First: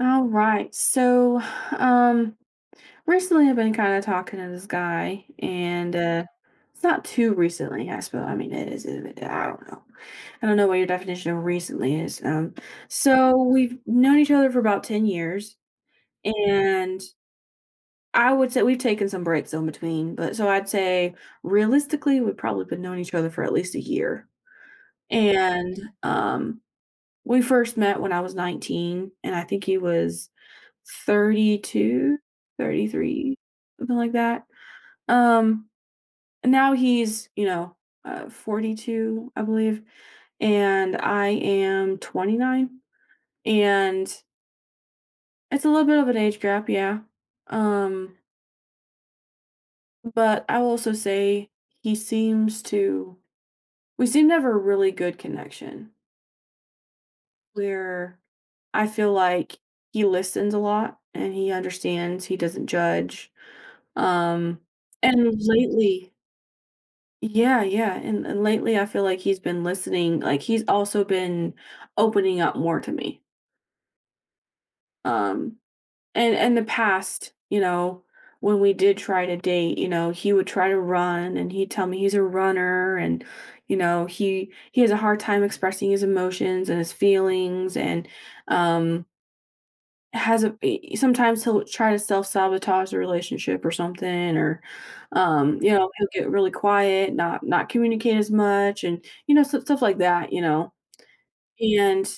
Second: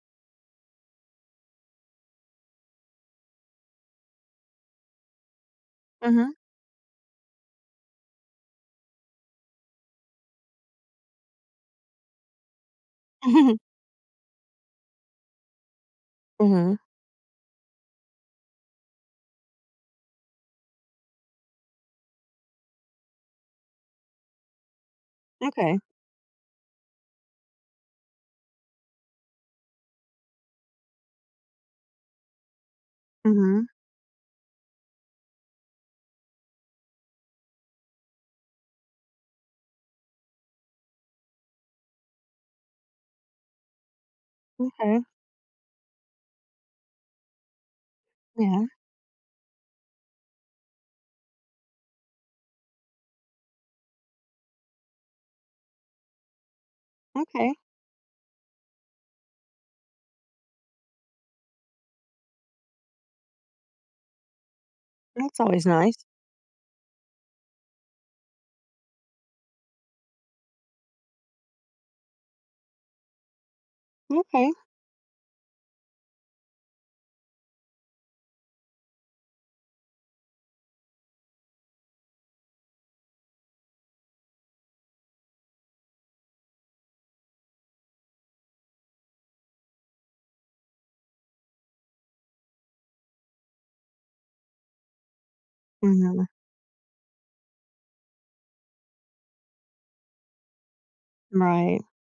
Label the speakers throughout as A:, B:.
A: All right. So, um, recently I've been kind of talking to this guy, and
B: Mhm.
A: it's not too recently, I suppose. I mean, it is. I don't know. I don't know what your definition of recently is. So
B: Mhm.
A: we've known each other for about 10 years, and I would say we've taken some breaks in between, but so I'd say realistically we've probably been knowing each other for at least a year.
B: Okay.
A: And um, we first met when I was 19, and I think he was 32, 33,
B: Mhm.
A: something like that. Um, Now he's, 42, I believe, and I am 29. And
B: Okay.
A: it's a little bit of an age gap, yeah. Um,
B: Yeah.
A: but I will also say he seems to, we seem to have a really good connection
B: Okay.
A: where I feel like he listens a lot and he understands, he doesn't judge. Um, and
B: That's always nice.
A: lately, Yeah, yeah. And lately I feel like he's been listening, like he's also been opening up more to me.
B: Okay.
A: Um and in the past, when we did try to date, he would try to run and he'd tell me he's a runner, and he has a hard time expressing his emotions and his feelings, and um has a e sometimes he'll try to self-sabotage the relationship or something, or he'll
B: Mhm.
A: get really quiet, not communicate as much, and, stuff like that?
B: Right.
A: And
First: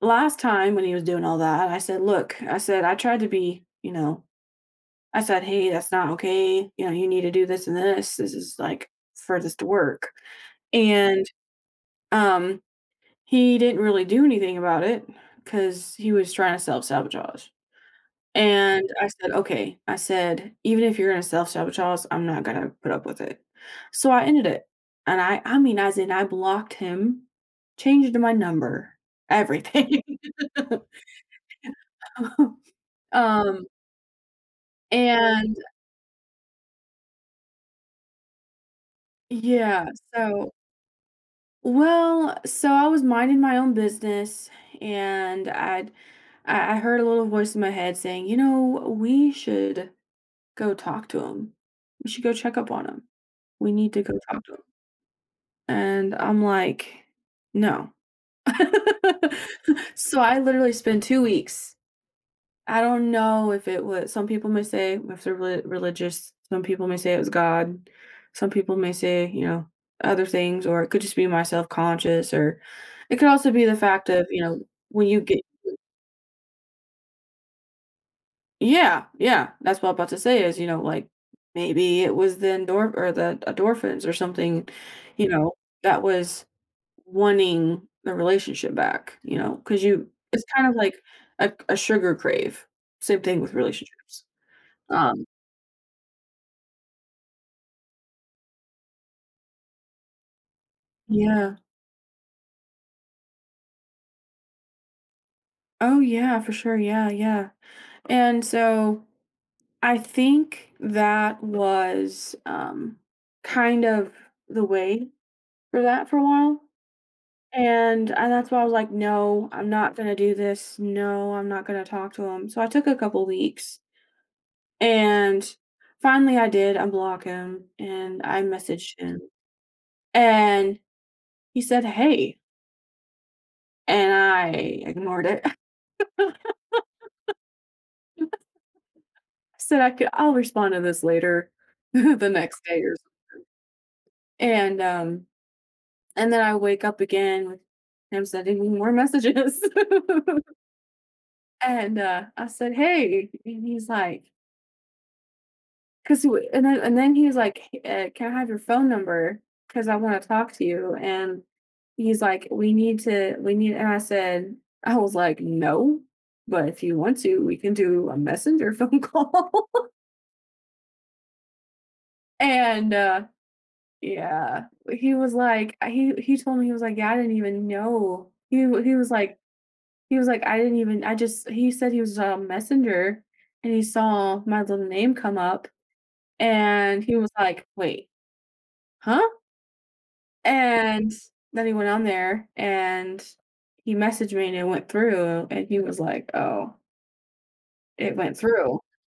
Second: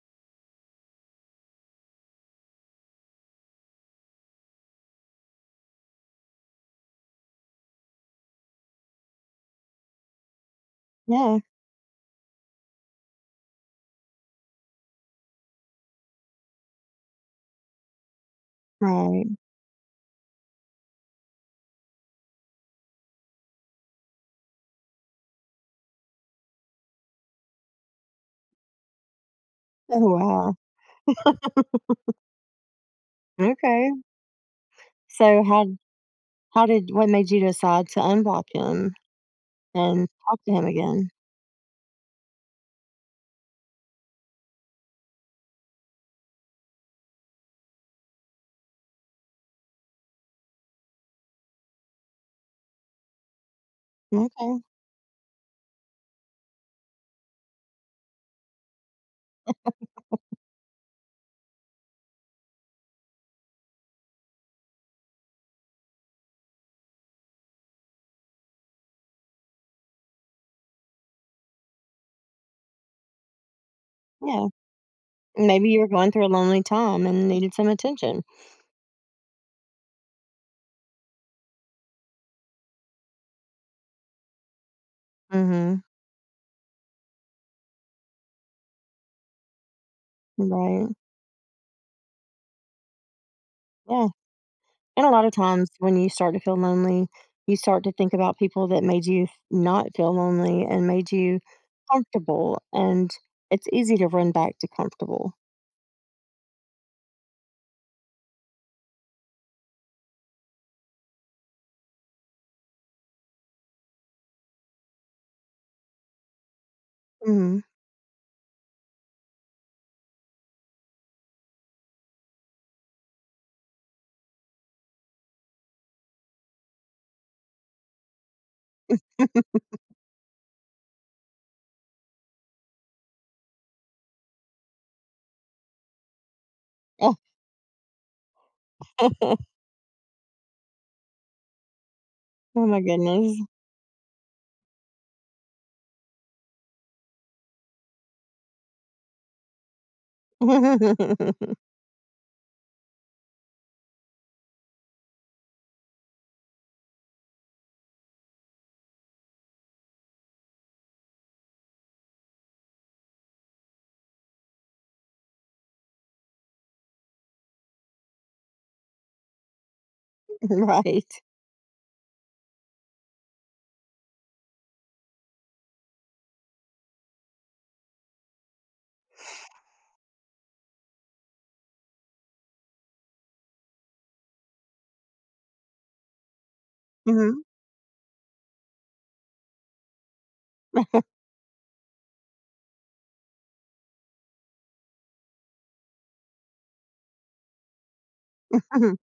A: last time when he was doing all that, I said, "Look," I said, "I tried to be," I said, "Hey, that's not okay, you know, you need to do this and this. This is, like, for this to work." And,
B: Yeah.
A: um, he didn't really do anything about it because he was trying to self-sabotage. And I said,
B: Right.
A: "Okay," I said, "even if you're gonna self-sabotage, I'm not gonna put up with it." So I ended it. And I mean, as in I blocked him, changed my number,
B: Oh,
A: everything.
B: wow.
A: Um,
B: Okay. So
A: and
B: how did what made you decide to unblock him
A: yeah,
B: and talk
A: so
B: to him again?
A: well, so I was minding my own business, and I heard a little voice in my head saying, "You know, we should go talk to him. We should go check up on him. We need to go talk to
B: Okay.
A: him." And I'm like, "No." So, I literally spent 2 weeks. I don't know if it was. Some people may say, if they're religious, some people may say it was God, some people may say, other things, or it could just be my self-conscious, or it could also be the fact of,
B: Yeah.
A: when you get.
B: Maybe you were going through a lonely time and needed some attention.
A: Yeah, yeah, that's what I'm about to say is, like, maybe it was the endorphins or something, you know,
B: Mhm.
A: that was wanting the relationship back, because you it's kind of
B: Right.
A: like a sugar crave. Same thing with
B: Yeah.
A: relationships.
B: And a lot
A: Um,
B: of times when you start to feel lonely, you start to think about people that made you not feel lonely and made you
A: yeah.
B: comfortable. And it's easy to run back to comfortable.
A: Oh, yeah, for sure. Yeah, yeah. And so I think that was, kind of the way for that for a while.
B: Hmm.
A: And that's why I was like, "No, I'm not gonna do this. No, I'm not gonna talk to him." So I took a couple weeks. And finally I did unblock him and I messaged him, and he said, "Hey," and I ignored it. I said I'll respond to this later. The next
B: Oh my
A: day or s
B: goodness.
A: and, then I wake up again with him sending me more messages. And, I said, "Hey," and he's like, 'Cause he w and then he was like, can I have your phone number? 'Cause I wanna talk to you." And he's like, "We need," And I said, I was like, "No, but if you want to, we can do a messenger phone call."
B: Right.
A: And, yeah, he was like, he told me, he was like, "Yeah, I didn't even know." He was like, "I didn't even, I just," he said. He was on Messenger, and he saw my little name come up, and he was
B: Hmm.
A: like, "Wait, huh?" And then he went on there and he messaged me, and it went through, and he was like, "Oh, it went through."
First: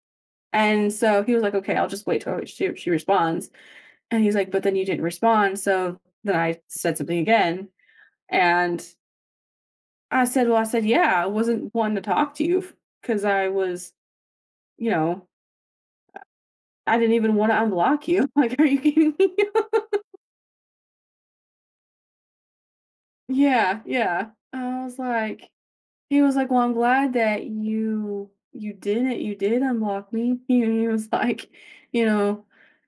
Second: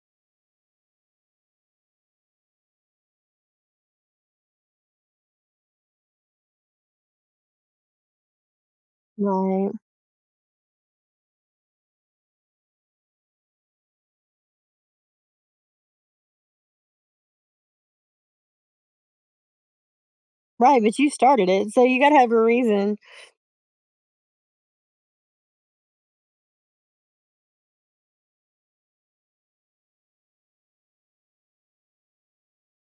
A: And so he was like, "Okay, I'll just wait till she responds." And he's like, "But then you didn't respond." So then I said something again, and
B: Right.
A: I said, "Well," I said, "yeah, I wasn't wanting to talk to you because I was, you know, I didn't even want to unblock you. Like, are you kidding me?"
B: Right. But you started it, so you got to have a reason.
A: Yeah, yeah. He was like, "Well, I'm glad that you did it. You did unblock me." He was like, you know,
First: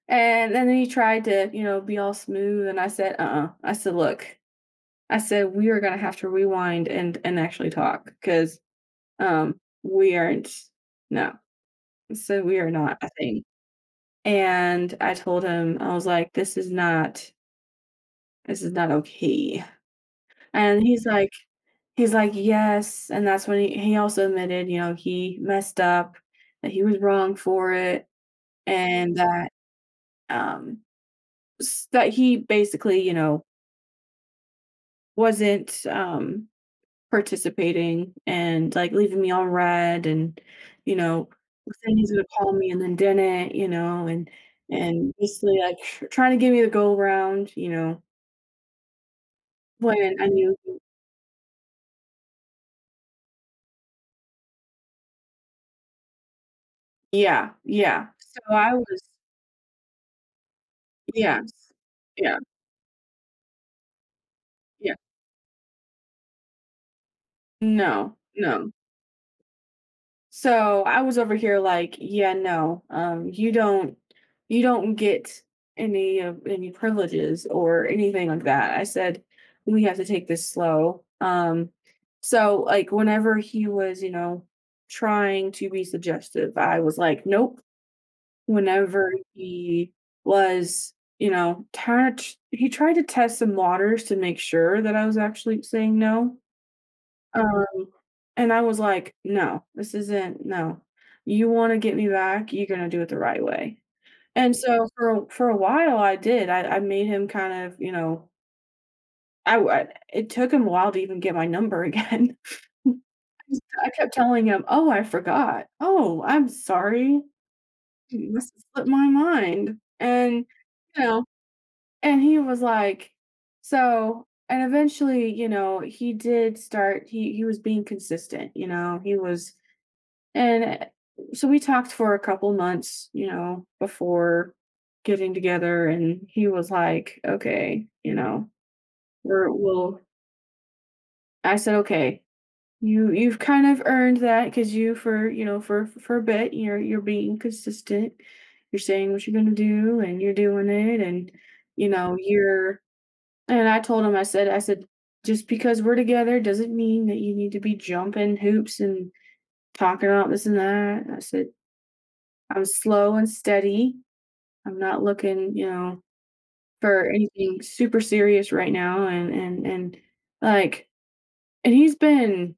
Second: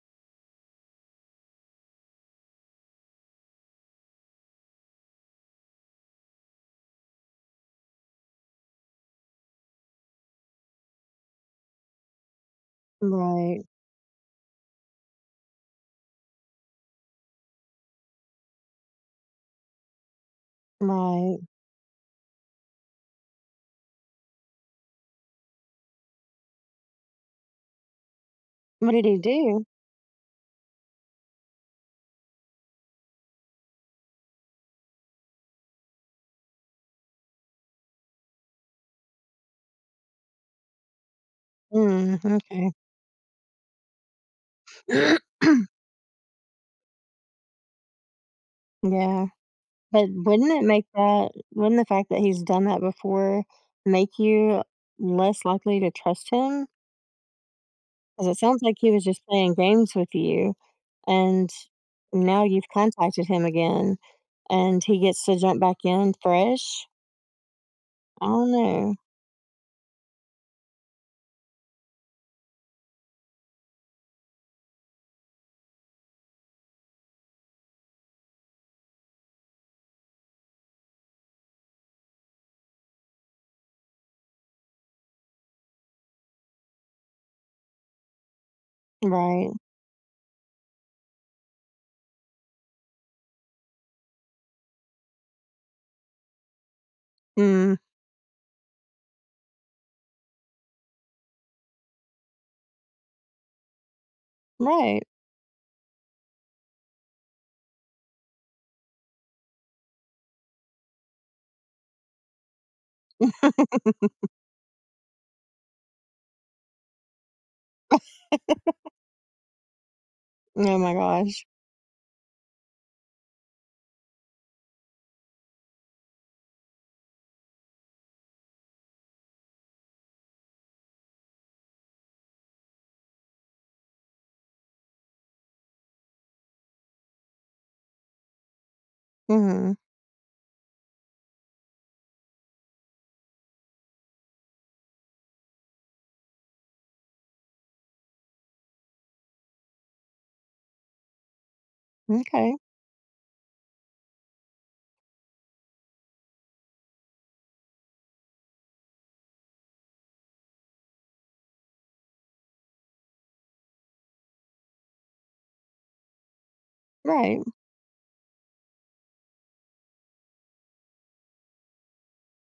A: and then he tried to, be all smooth. And I said, "Uh-uh." I said, "Look," I said, "we are gonna have to rewind and actually talk because we aren't no, so we are not a thing."
B: Right.
A: And I told him, I was like, this is not okay." And he's like,
B: Right.
A: "Yes," and that's when he also admitted, he messed up, that he was wrong for it,
B: What did
A: and
B: he
A: that,
B: do?
A: um, s that he basically, wasn't, participating and, like, leaving me on red and, you know, saying he's
B: Mm.
A: gonna call me and then didn't, and
B: Okay.
A: basically, like, tr trying to give me the go around,
B: Yeah. But
A: when I
B: wouldn't
A: knew.
B: it make that, wouldn't the fact that he's done that before make you less likely to trust him?
A: Yeah, yeah.
B: Because it
A: So
B: sounds
A: I
B: like he
A: was
B: was just playing games with you, and
A: Yes. Yeah,
B: now you've contacted him again, and
A: yeah.
B: he gets to jump back in fresh?
A: No,
B: I don't
A: no.
B: know.
A: So I was over here like, yeah, no, you don't get any privileges or anything like that. I said, we have to take this slow. So like, whenever he was, trying to be suggestive, I was like, nope. Whenever
B: Right.
A: he was, he tried to test some waters to make sure that I was actually saying no.
B: Mm,
A: Um, and I was like, "No, this isn't no. You wanna get me back, you're gonna do it the right way." And so
B: right.
A: for a while, I did. I made him kind of, I w I it took him a while to even get my number again. I kept telling him, "Oh, I forgot. Oh, I'm sorry. You must have slipped my mind." And,
B: Oh my
A: you know
B: gosh.
A: and he was like. So, and eventually, he did start. He was being consistent, he and so we talked for a couple months, before getting together. And he was like, "Okay,
B: Mhm.
A: we'll," I said, "Okay, you've kind of earned that because you, for, you know, for a bit, you're being consistent. You're saying what you're going to do, and you're doing it." And, you know,
B: Okay.
A: you're, and I told him, I said, just because we're together doesn't mean that you need to be jumping hoops and talking about this and that. I said, I'm slow and steady. I'm not looking, for
B: Right.
A: anything super serious right now. And, like, and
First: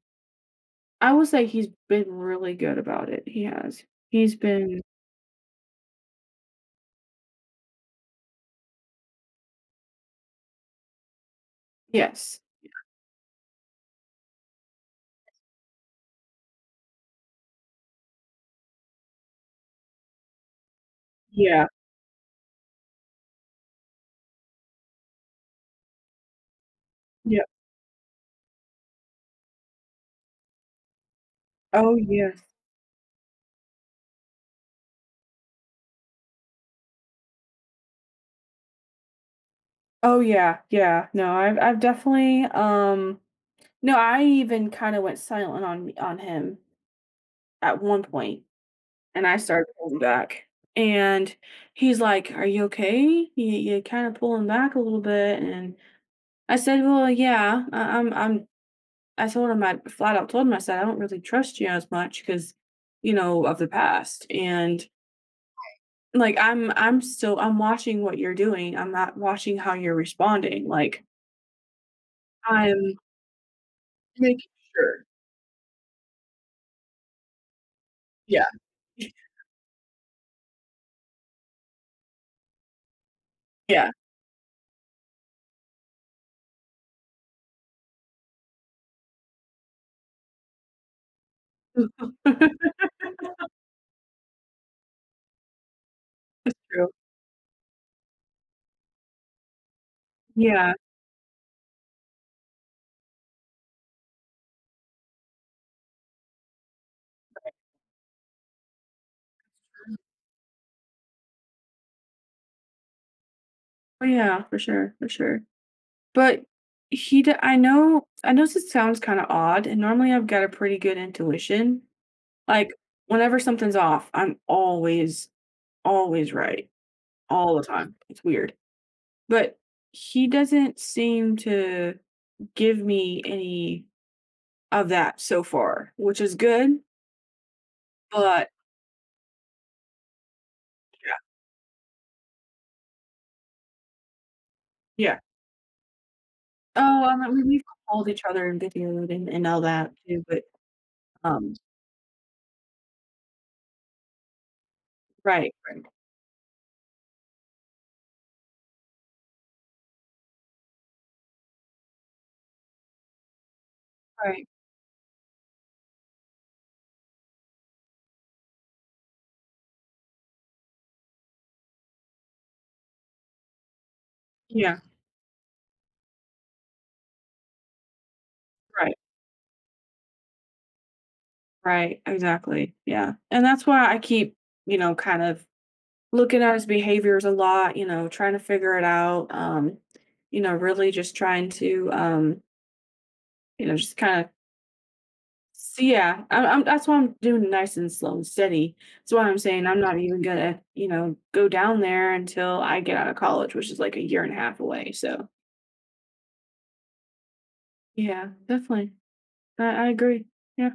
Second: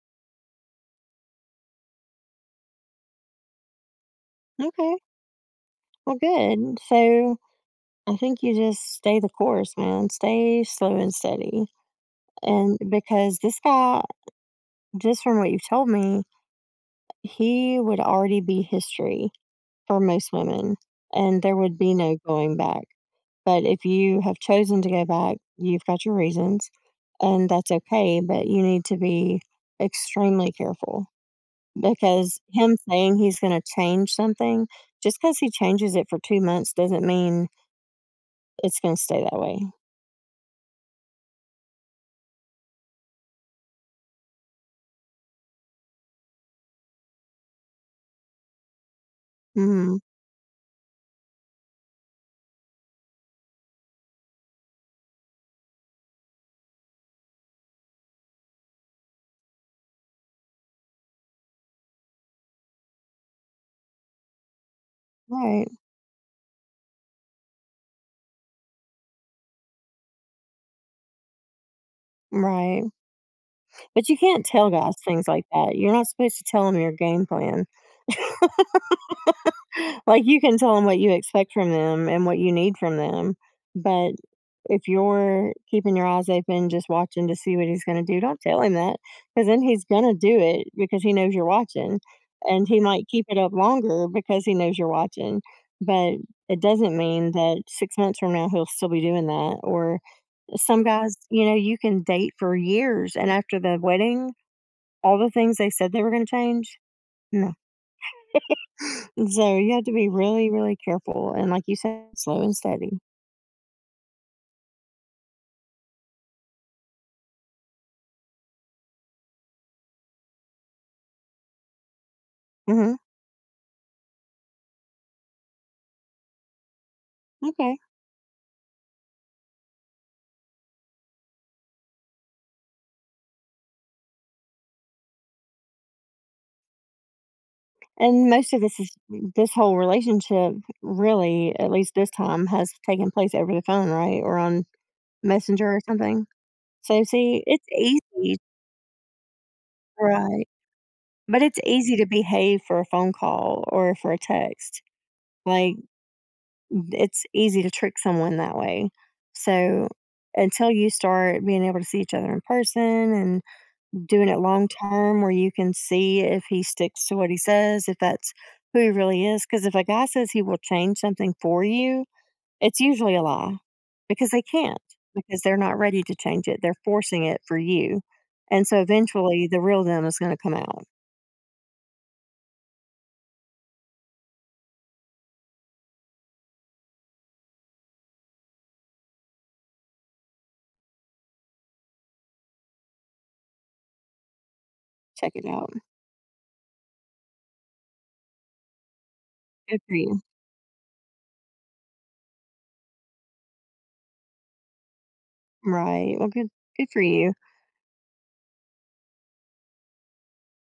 A: I will say he's been really good about it. He has. He's been,
B: Okay. Well, good. So I think you just stay the course, man. Stay slow and steady.
A: yes.
B: And because this guy, just from what you've told me, he would already be history for most women, and there
A: Yeah.
B: would be no going back. But if you have chosen to go back, you've got your reasons,
A: Yeah.
B: and that's okay. But you need to be extremely careful,
A: Oh,
B: because
A: yes.
B: him saying he's going to change something just because he changes it for 2 months doesn't mean it's going to stay that way.
A: Oh, yeah. Yeah. No, I've definitely, no, I even kinda went silent. On me, on him, at one point, and I started
B: Hmm.
A: pulling back, and he's like, "Are you okay? You kinda pulling back a little bit." And I said, "Well, yeah, I'm," I told him. I flat out told him. I said, "I don't really trust you as much because, of the past, and,
B: Right,
A: like, I'm still I'm watching what you're doing, I'm not watching how you're responding, like,
B: right.
A: I'm
B: But you can't
A: making
B: tell guys
A: sure."
B: things like that. You're not supposed to tell them your game plan.
A: Yeah.
B: Like, you can tell 'em what you expect from them and what you need from them,
A: Yeah.
B: but if you're keeping your eyes open, just watching to see what he's gonna do, don't tell him that, because then he's gonna do it because he knows you're watching, and he might keep it up longer because he knows you're watching, but
A: That's
B: it
A: true.
B: doesn't mean that 6 months from now, he'll still be doing that. Or
A: Yeah.
B: some guys, you know, you can date for years, and after the wedding, all the things they said they were gonna change? No. So you have to be really, really careful and, like you said, slow and steady.
A: Oh, yeah, for sure, for sure. But he d I know this sounds kinda odd, and normally I've got a pretty good intuition. Like,
B: Hmm.
A: whenever something's off, I'm always, always right, all the
B: Okay.
A: time. It's weird. But he doesn't seem to give me any of that so far, which is good,
B: And
A: but
B: most of this is, this whole relationship really, at least this time, has taken place over the phone, right? Or on
A: yeah.
B: Messenger or something. So
A: Oh, I
B: see,
A: mean, we have
B: it's
A: called each
B: easy,
A: other and videoed and all that too, but,
B: right? But
A: um
B: it's easy to behave for a phone call or for a text.
A: right,
B: Like,
A: right,
B: it's easy to trick someone that way. So until you start being able to see each other in person and doing it
A: right.
B: long term, where you can see if he sticks to what he says, if that's who he really is. Because if a guy says he will change something for you, it's usually a lie, because they can't,
A: Yeah,
B: because they're not ready to change it. They're forcing it for you. And so
A: right.
B: eventually the real them is going to come out.
A: Right, exactly. Yeah. And that's why I keep, kind of looking at his behaviors a lot, trying to figure it out. Really just trying to, just kind of
B: Check it out.
A: see. Yeah, I'm that's why I'm doing nice and slow and steady. That's why I'm saying
B: Good
A: I'm
B: for
A: not
B: you.
A: even gonna, go down there until I get out of college, which is like a year and a half away. So
B: Right. Well, good. Good for you.
A: yeah, definitely. I agree. Yeah.